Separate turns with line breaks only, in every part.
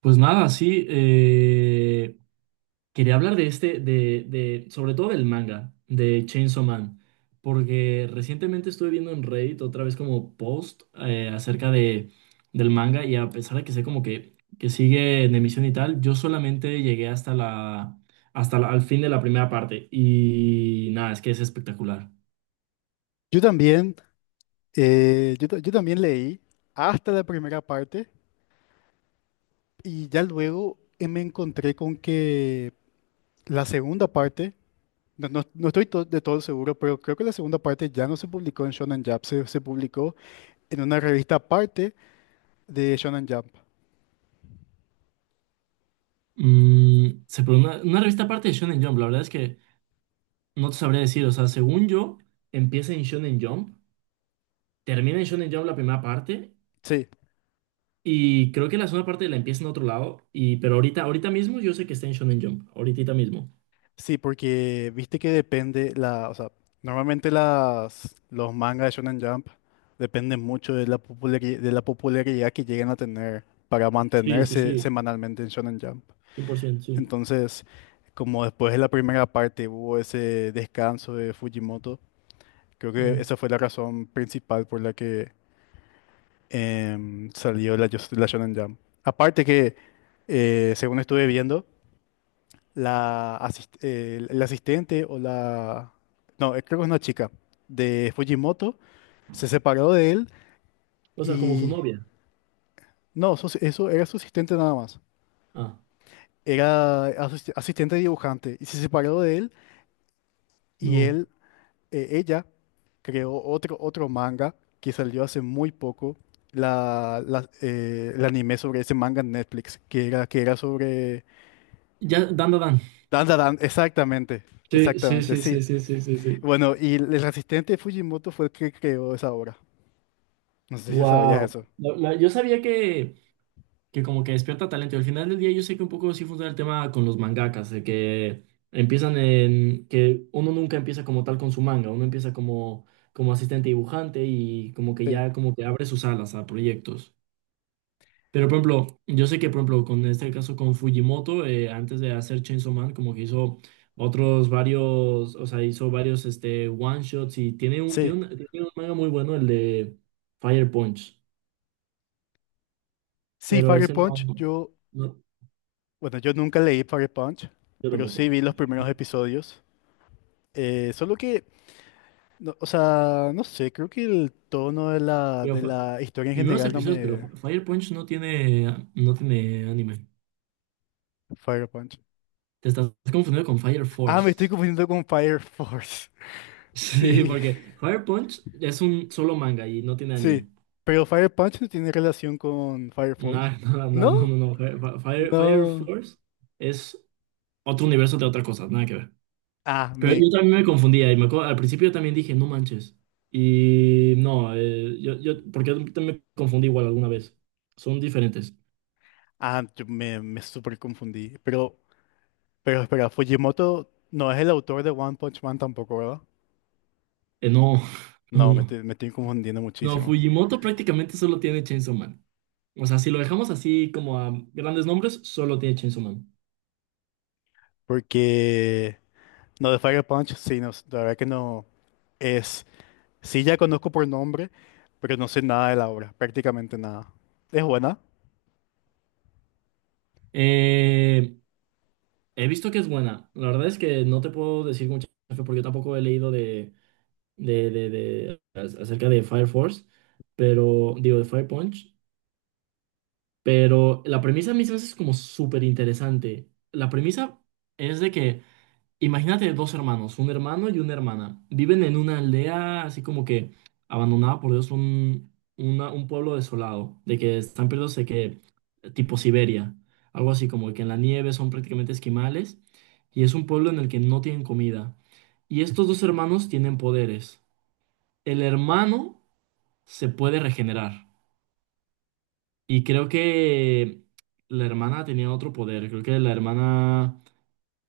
Pues nada, sí, quería hablar de sobre todo del manga, de Chainsaw Man, porque recientemente estuve viendo en Reddit otra vez como post acerca de, del manga y a pesar de que sé como que sigue en emisión y tal, yo solamente llegué al fin de la primera parte y nada, es que es espectacular.
Yo también, yo también leí hasta la primera parte y ya luego me encontré con que la segunda parte, no estoy de todo seguro, pero creo que la segunda parte ya no se publicó en Shonen Jump, se publicó en una revista aparte de Shonen Jump.
Se pone una revista aparte de Shonen Jump, la verdad es que no te sabría decir, o sea, según yo, empieza en Shonen Jump. Termina en Shonen Jump la primera parte
Sí,
y creo que la segunda parte la empieza en otro lado, y, pero ahorita mismo yo sé que está en Shonen Jump, ahorita mismo.
sí, porque viste que depende o sea, normalmente los mangas de Shonen Jump dependen mucho de la popularidad que lleguen a tener para
Sí, sí,
mantenerse
sí,
semanalmente en Shonen Jump.
100% sí.
Entonces, como después de la primera parte hubo ese descanso de Fujimoto, creo que
Mm.
esa fue la razón principal por la que salió la Shonen Jump. Aparte que, según estuve viendo, la asistente o la... No, creo que es una chica de Fujimoto, se separó de él
O sea, como su
y...
novia.
No, eso era su asistente nada más.
Ah,
Era asistente dibujante y se separó de él. Y
no.
él ella creó otro manga que salió hace muy poco, el anime sobre ese manga en Netflix, que era sobre...
Ya, Dan, Dan. Dan.
Dan, Dan, Dan, exactamente,
Sí, sí,
exactamente,
sí, sí,
sí.
sí, sí, sí, sí.
Bueno, y el asistente de Fujimoto fue el que creó esa obra. No sé si sabías
Wow.
eso.
Yo sabía que como que despierta talento. Y al final del día yo sé que un poco sí funciona el tema con los mangakas, de que empiezan en, que uno nunca empieza como tal con su manga, uno empieza como, como asistente dibujante y como que
Sí,
ya como que abre sus alas a proyectos. Pero por ejemplo, yo sé que por ejemplo con este caso con Fujimoto, antes de hacer Chainsaw Man, como que hizo otros varios, o sea, hizo varios este one shots y tiene
sí,
tiene un manga muy bueno, el de Fire Punch,
sí,
pero
Fire
ese no,
Punch, yo,
no,
bueno, yo nunca leí Fire Punch,
yo
pero sí
tampoco.
vi los primeros episodios. Solo que, o sea, no sé, creo que el tono de
Pero
de
fue-
la historia en
Primeros
general no
episodios, pero
me...
Fire Punch no tiene, no tiene anime.
Fire Punch.
Te estás confundiendo con Fire
Ah, me estoy
Force.
confundiendo con Fire Force.
Sí,
Sí,
porque Fire Punch es un solo manga y no tiene
sí.
anime.
Pero Fire Punch no tiene relación con Fire
No,
Force.
no, no, no,
¿No?
no, no. Fire, Fire
No.
Force es otro universo de otra cosa, nada que ver.
Ah,
Pero
me,
yo también me confundía y me acuerdo- al principio yo también dije, no manches. Y no, yo, porque yo también me confundí igual alguna vez. Son diferentes.
ah, me súper confundí. Pero espera, Fujimoto no es el autor de One Punch Man tampoco, ¿verdad?
No, no,
No,
no.
me estoy confundiendo
No,
muchísimo.
Fujimoto prácticamente solo tiene Chainsaw Man. O sea, si lo dejamos así como a grandes nombres, solo tiene Chainsaw Man.
Porque, no, de Fire Punch, sí, no, la verdad que no es. Sí, ya conozco por nombre, pero no sé nada de la obra, prácticamente nada. ¿Es buena?
Eh, He visto que es buena. La verdad es que no te puedo decir mucho porque yo tampoco he leído acerca de Fire Force, pero digo de Fire Punch. Pero la premisa a mí se me hace como súper interesante. La premisa es de que imagínate dos hermanos, un hermano y una hermana. Viven en una aldea así como que abandonada por Dios, un pueblo desolado, de que están perdidos de que tipo Siberia, algo así como que en la nieve son prácticamente esquimales y es un pueblo en el que no tienen comida. Y estos dos hermanos tienen poderes. El hermano se puede regenerar y creo que la hermana tenía otro poder, creo que la hermana...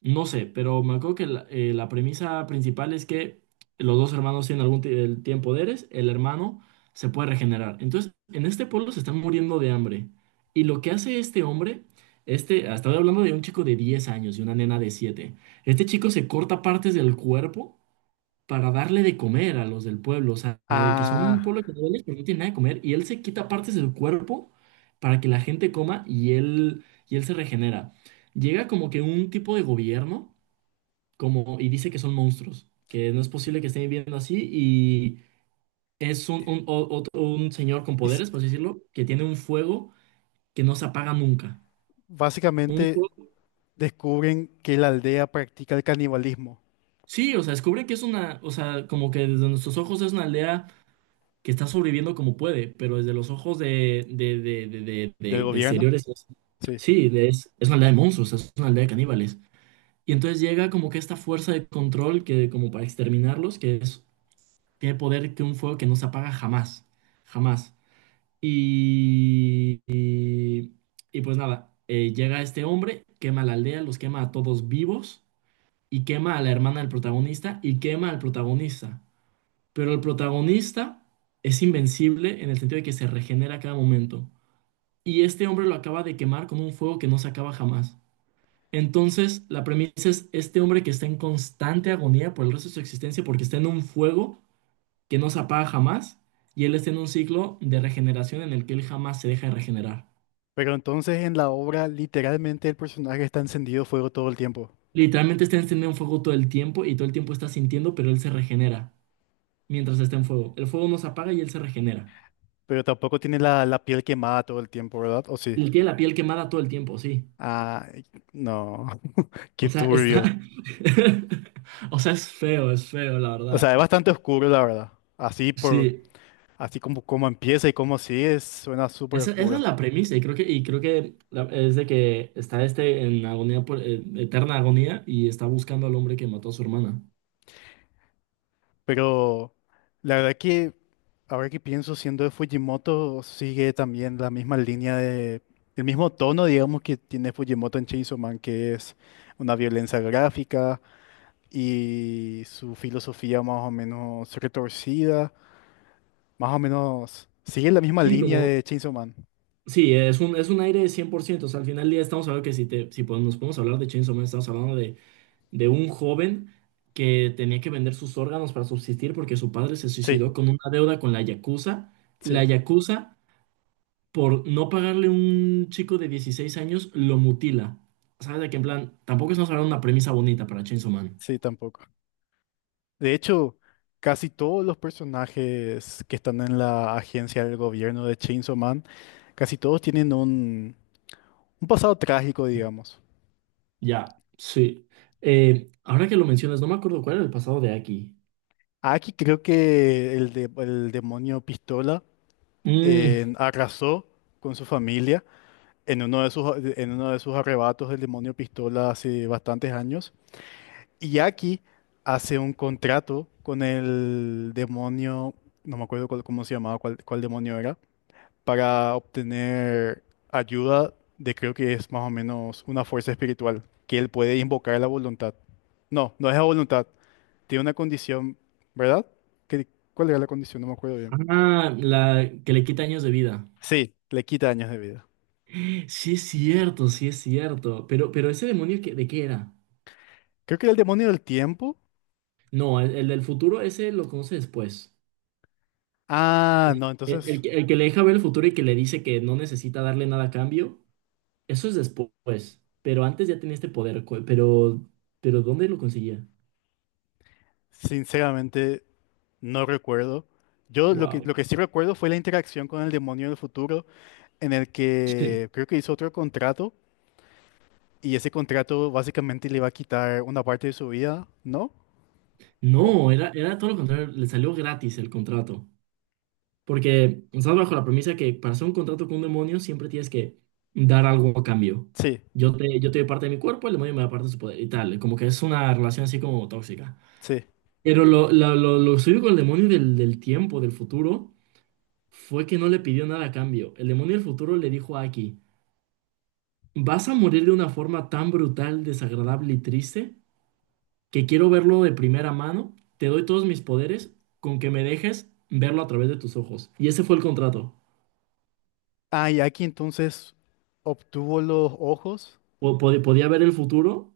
No sé, pero me acuerdo que la premisa principal es que los dos hermanos tienen el tiempo poderes, el hermano se puede regenerar. Entonces, en este pueblo se están muriendo de hambre. Y lo que hace este hombre, estaba hablando de un chico de 10 años y una nena de 7. Este chico se corta partes del cuerpo para darle de comer a los del pueblo, o sea, de que son un
Ah,
pueblo que duele, pero no tiene nada de comer, y él se quita partes de su cuerpo para que la gente coma y él se regenera. Llega como que un tipo de gobierno como, y dice que son monstruos, que no es posible que estén viviendo así, y es un señor con
es-
poderes, por así decirlo, que tiene un fuego que no se apaga nunca. Un
básicamente
fuego-
descubren que la aldea practica el canibalismo
Sí, o sea, descubre que es una, o sea, como que desde nuestros ojos es una aldea que está sobreviviendo como puede, pero desde los ojos
del
de
gobierno.
exteriores, es-
Sí.
sí, de- es una aldea de monstruos, es una aldea de caníbales. Y entonces llega como que esta fuerza de control que como para exterminarlos, que es, tiene poder que un fuego que no se apaga jamás, jamás. Y, y, y pues nada, llega este hombre, quema la aldea, los quema a todos vivos y quema a la hermana del protagonista y quema al protagonista. Pero el protagonista es invencible en el sentido de que se regenera a cada momento. Y este hombre lo acaba de quemar con un fuego que no se acaba jamás. Entonces, la premisa es este hombre que está en constante agonía por el resto de su existencia porque está en un fuego que no se apaga jamás y él está en un ciclo de regeneración en el que él jamás se deja de regenerar.
Pero entonces en la obra literalmente el personaje está encendido fuego todo el tiempo.
Literalmente está encendido en fuego todo el tiempo y todo el tiempo está sintiendo, pero él se regenera mientras está en fuego. El fuego no se apaga y él se regenera.
Pero tampoco tiene la piel quemada todo el tiempo, ¿verdad? ¿O sí?
Él tiene la piel quemada todo el tiempo, sí.
Ah, no,
O
qué
sea, está.
turbio.
O sea, es feo, la
O sea,
verdad.
es bastante oscuro, la verdad. Así por,
Sí.
así como, como empieza y como sigue, suena súper
Esa es
oscuro.
la premisa, y creo que es de que está este en agonía por, eterna agonía y está buscando al hombre que mató a su hermana.
Pero la verdad que ahora que pienso, siendo de Fujimoto, sigue también la misma línea de, el mismo tono, digamos, que tiene Fujimoto en Chainsaw Man, que es una violencia gráfica y su filosofía más o menos retorcida, más o menos sigue la misma
Sí,
línea
como.
de Chainsaw Man.
Sí, es un aire de cien por ciento. O sea, al final del día estamos hablando que si nos podemos hablar de Chainsaw Man, estamos hablando de un joven que tenía que vender sus órganos para subsistir porque su padre se
Sí,
suicidó con una deuda con la Yakuza. La
sí,
Yakuza por no pagarle un chico de 16 años, lo mutila. ¿Sabes? De que en plan, tampoco estamos hablando de una premisa bonita para Chainsaw Man.
sí, tampoco. De hecho, casi todos los personajes que están en la agencia del gobierno de Chainsaw Man, casi todos tienen un pasado trágico, digamos.
Ya, sí. Ahora que lo mencionas, no me acuerdo cuál era el pasado de Aki.
Aquí creo que el demonio Pistola
Mm,
arrasó con su familia en uno de sus, en uno de sus arrebatos del demonio Pistola hace bastantes años. Y Aki hace un contrato con el demonio, no me acuerdo cómo se llamaba, cuál, cuál demonio era, para obtener ayuda de creo que es más o menos una fuerza espiritual, que él puede invocar a la voluntad. No, no es la voluntad. Tiene una condición, ¿verdad? ¿Qué- ¿cuál era la condición? No me acuerdo bien.
ah, la que le quita años de vida.
Sí, le quita años de vida.
Sí es cierto, sí es cierto. Pero ese demonio, que- ¿de qué era?
Creo que era el demonio del tiempo.
No, el del futuro, ese lo conoce después.
Ah, no, entonces,
El que le deja ver el futuro y que le dice que no necesita darle nada a cambio, eso es después, pero antes ya tenía este poder, pero ¿dónde lo conseguía?
sinceramente, no recuerdo. Yo
Wow.
lo que sí recuerdo fue la interacción con el demonio del futuro, en el
Sí.
que creo que hizo otro contrato, y ese contrato básicamente le iba a quitar una parte de su vida, ¿no? Oh,
No, era, era todo lo contrario, le salió gratis el contrato, porque estás bajo la premisa que para hacer un contrato con un demonio siempre tienes que dar algo a cambio.
sí,
Yo te doy parte de mi cuerpo, el demonio me da parte de su poder y tal, como que es una relación así como tóxica.
sí.
Pero lo suyo con el demonio del tiempo, del futuro, fue que no le pidió nada a cambio. El demonio del futuro le dijo a Aki. Vas a morir de una forma tan brutal, desagradable y triste que quiero verlo de primera mano. Te doy todos mis poderes con que me dejes verlo a través de tus ojos. Y ese fue el contrato.
Ah, y aquí entonces obtuvo los ojos.
Podía ver el futuro,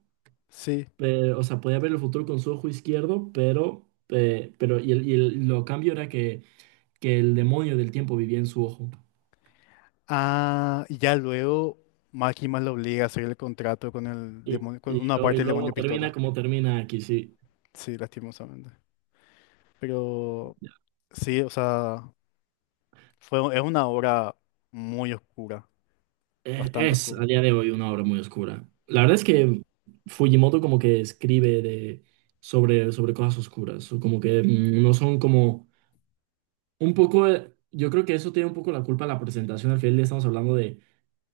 Sí.
pero- o sea, podía ver el futuro con su ojo izquierdo, pero, lo cambio era que el demonio del tiempo vivía en su ojo.
Ah, y ya luego Máquina lo obliga a hacer el contrato con el
Y,
demonio, con una
y
parte del
luego
demonio
termina
pistola.
como termina aquí, sí.
Sí, lastimosamente. Pero sí, o sea, fue, es una obra muy oscura, bastante
Es a
oscura.
día de hoy una obra muy oscura. La verdad es que Fujimoto como que escribe de, sobre cosas oscuras, o como que no son como un poco, yo creo que eso tiene un poco la culpa en la presentación, al final le estamos hablando de,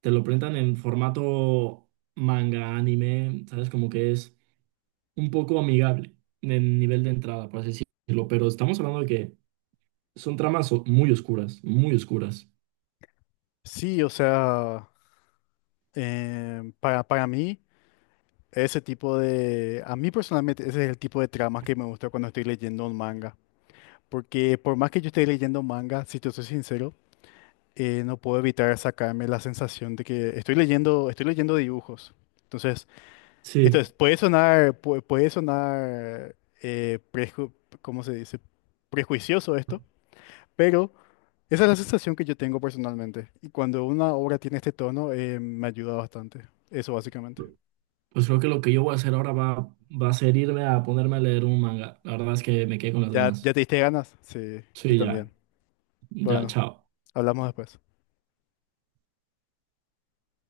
te lo presentan en formato manga, anime, ¿sabes? Como que es un poco amigable en nivel de entrada, por así decirlo, pero estamos hablando de que son muy oscuras, muy oscuras.
Sí, o sea, para mí, ese tipo de... A mí personalmente, ese es el tipo de tramas que me gusta cuando estoy leyendo un manga. Porque por más que yo esté leyendo manga, si te soy sincero, no puedo evitar sacarme la sensación de que estoy leyendo dibujos. Entonces, esto es-
Sí.
puede sonar, puede sonar, eh, preju- ¿cómo se dice? Prejuicioso esto, pero esa es la sensación que yo tengo personalmente. Y cuando una obra tiene este tono, me ayuda bastante. Eso básicamente.
Pues creo que lo que yo voy a hacer ahora va a ser irme a ponerme a leer un manga. La verdad es que me quedé con las
¿Ya,
ganas.
ya te diste ganas? Sí, yo
Sí, ya,
también.
ya,
Bueno,
chao.
hablamos después.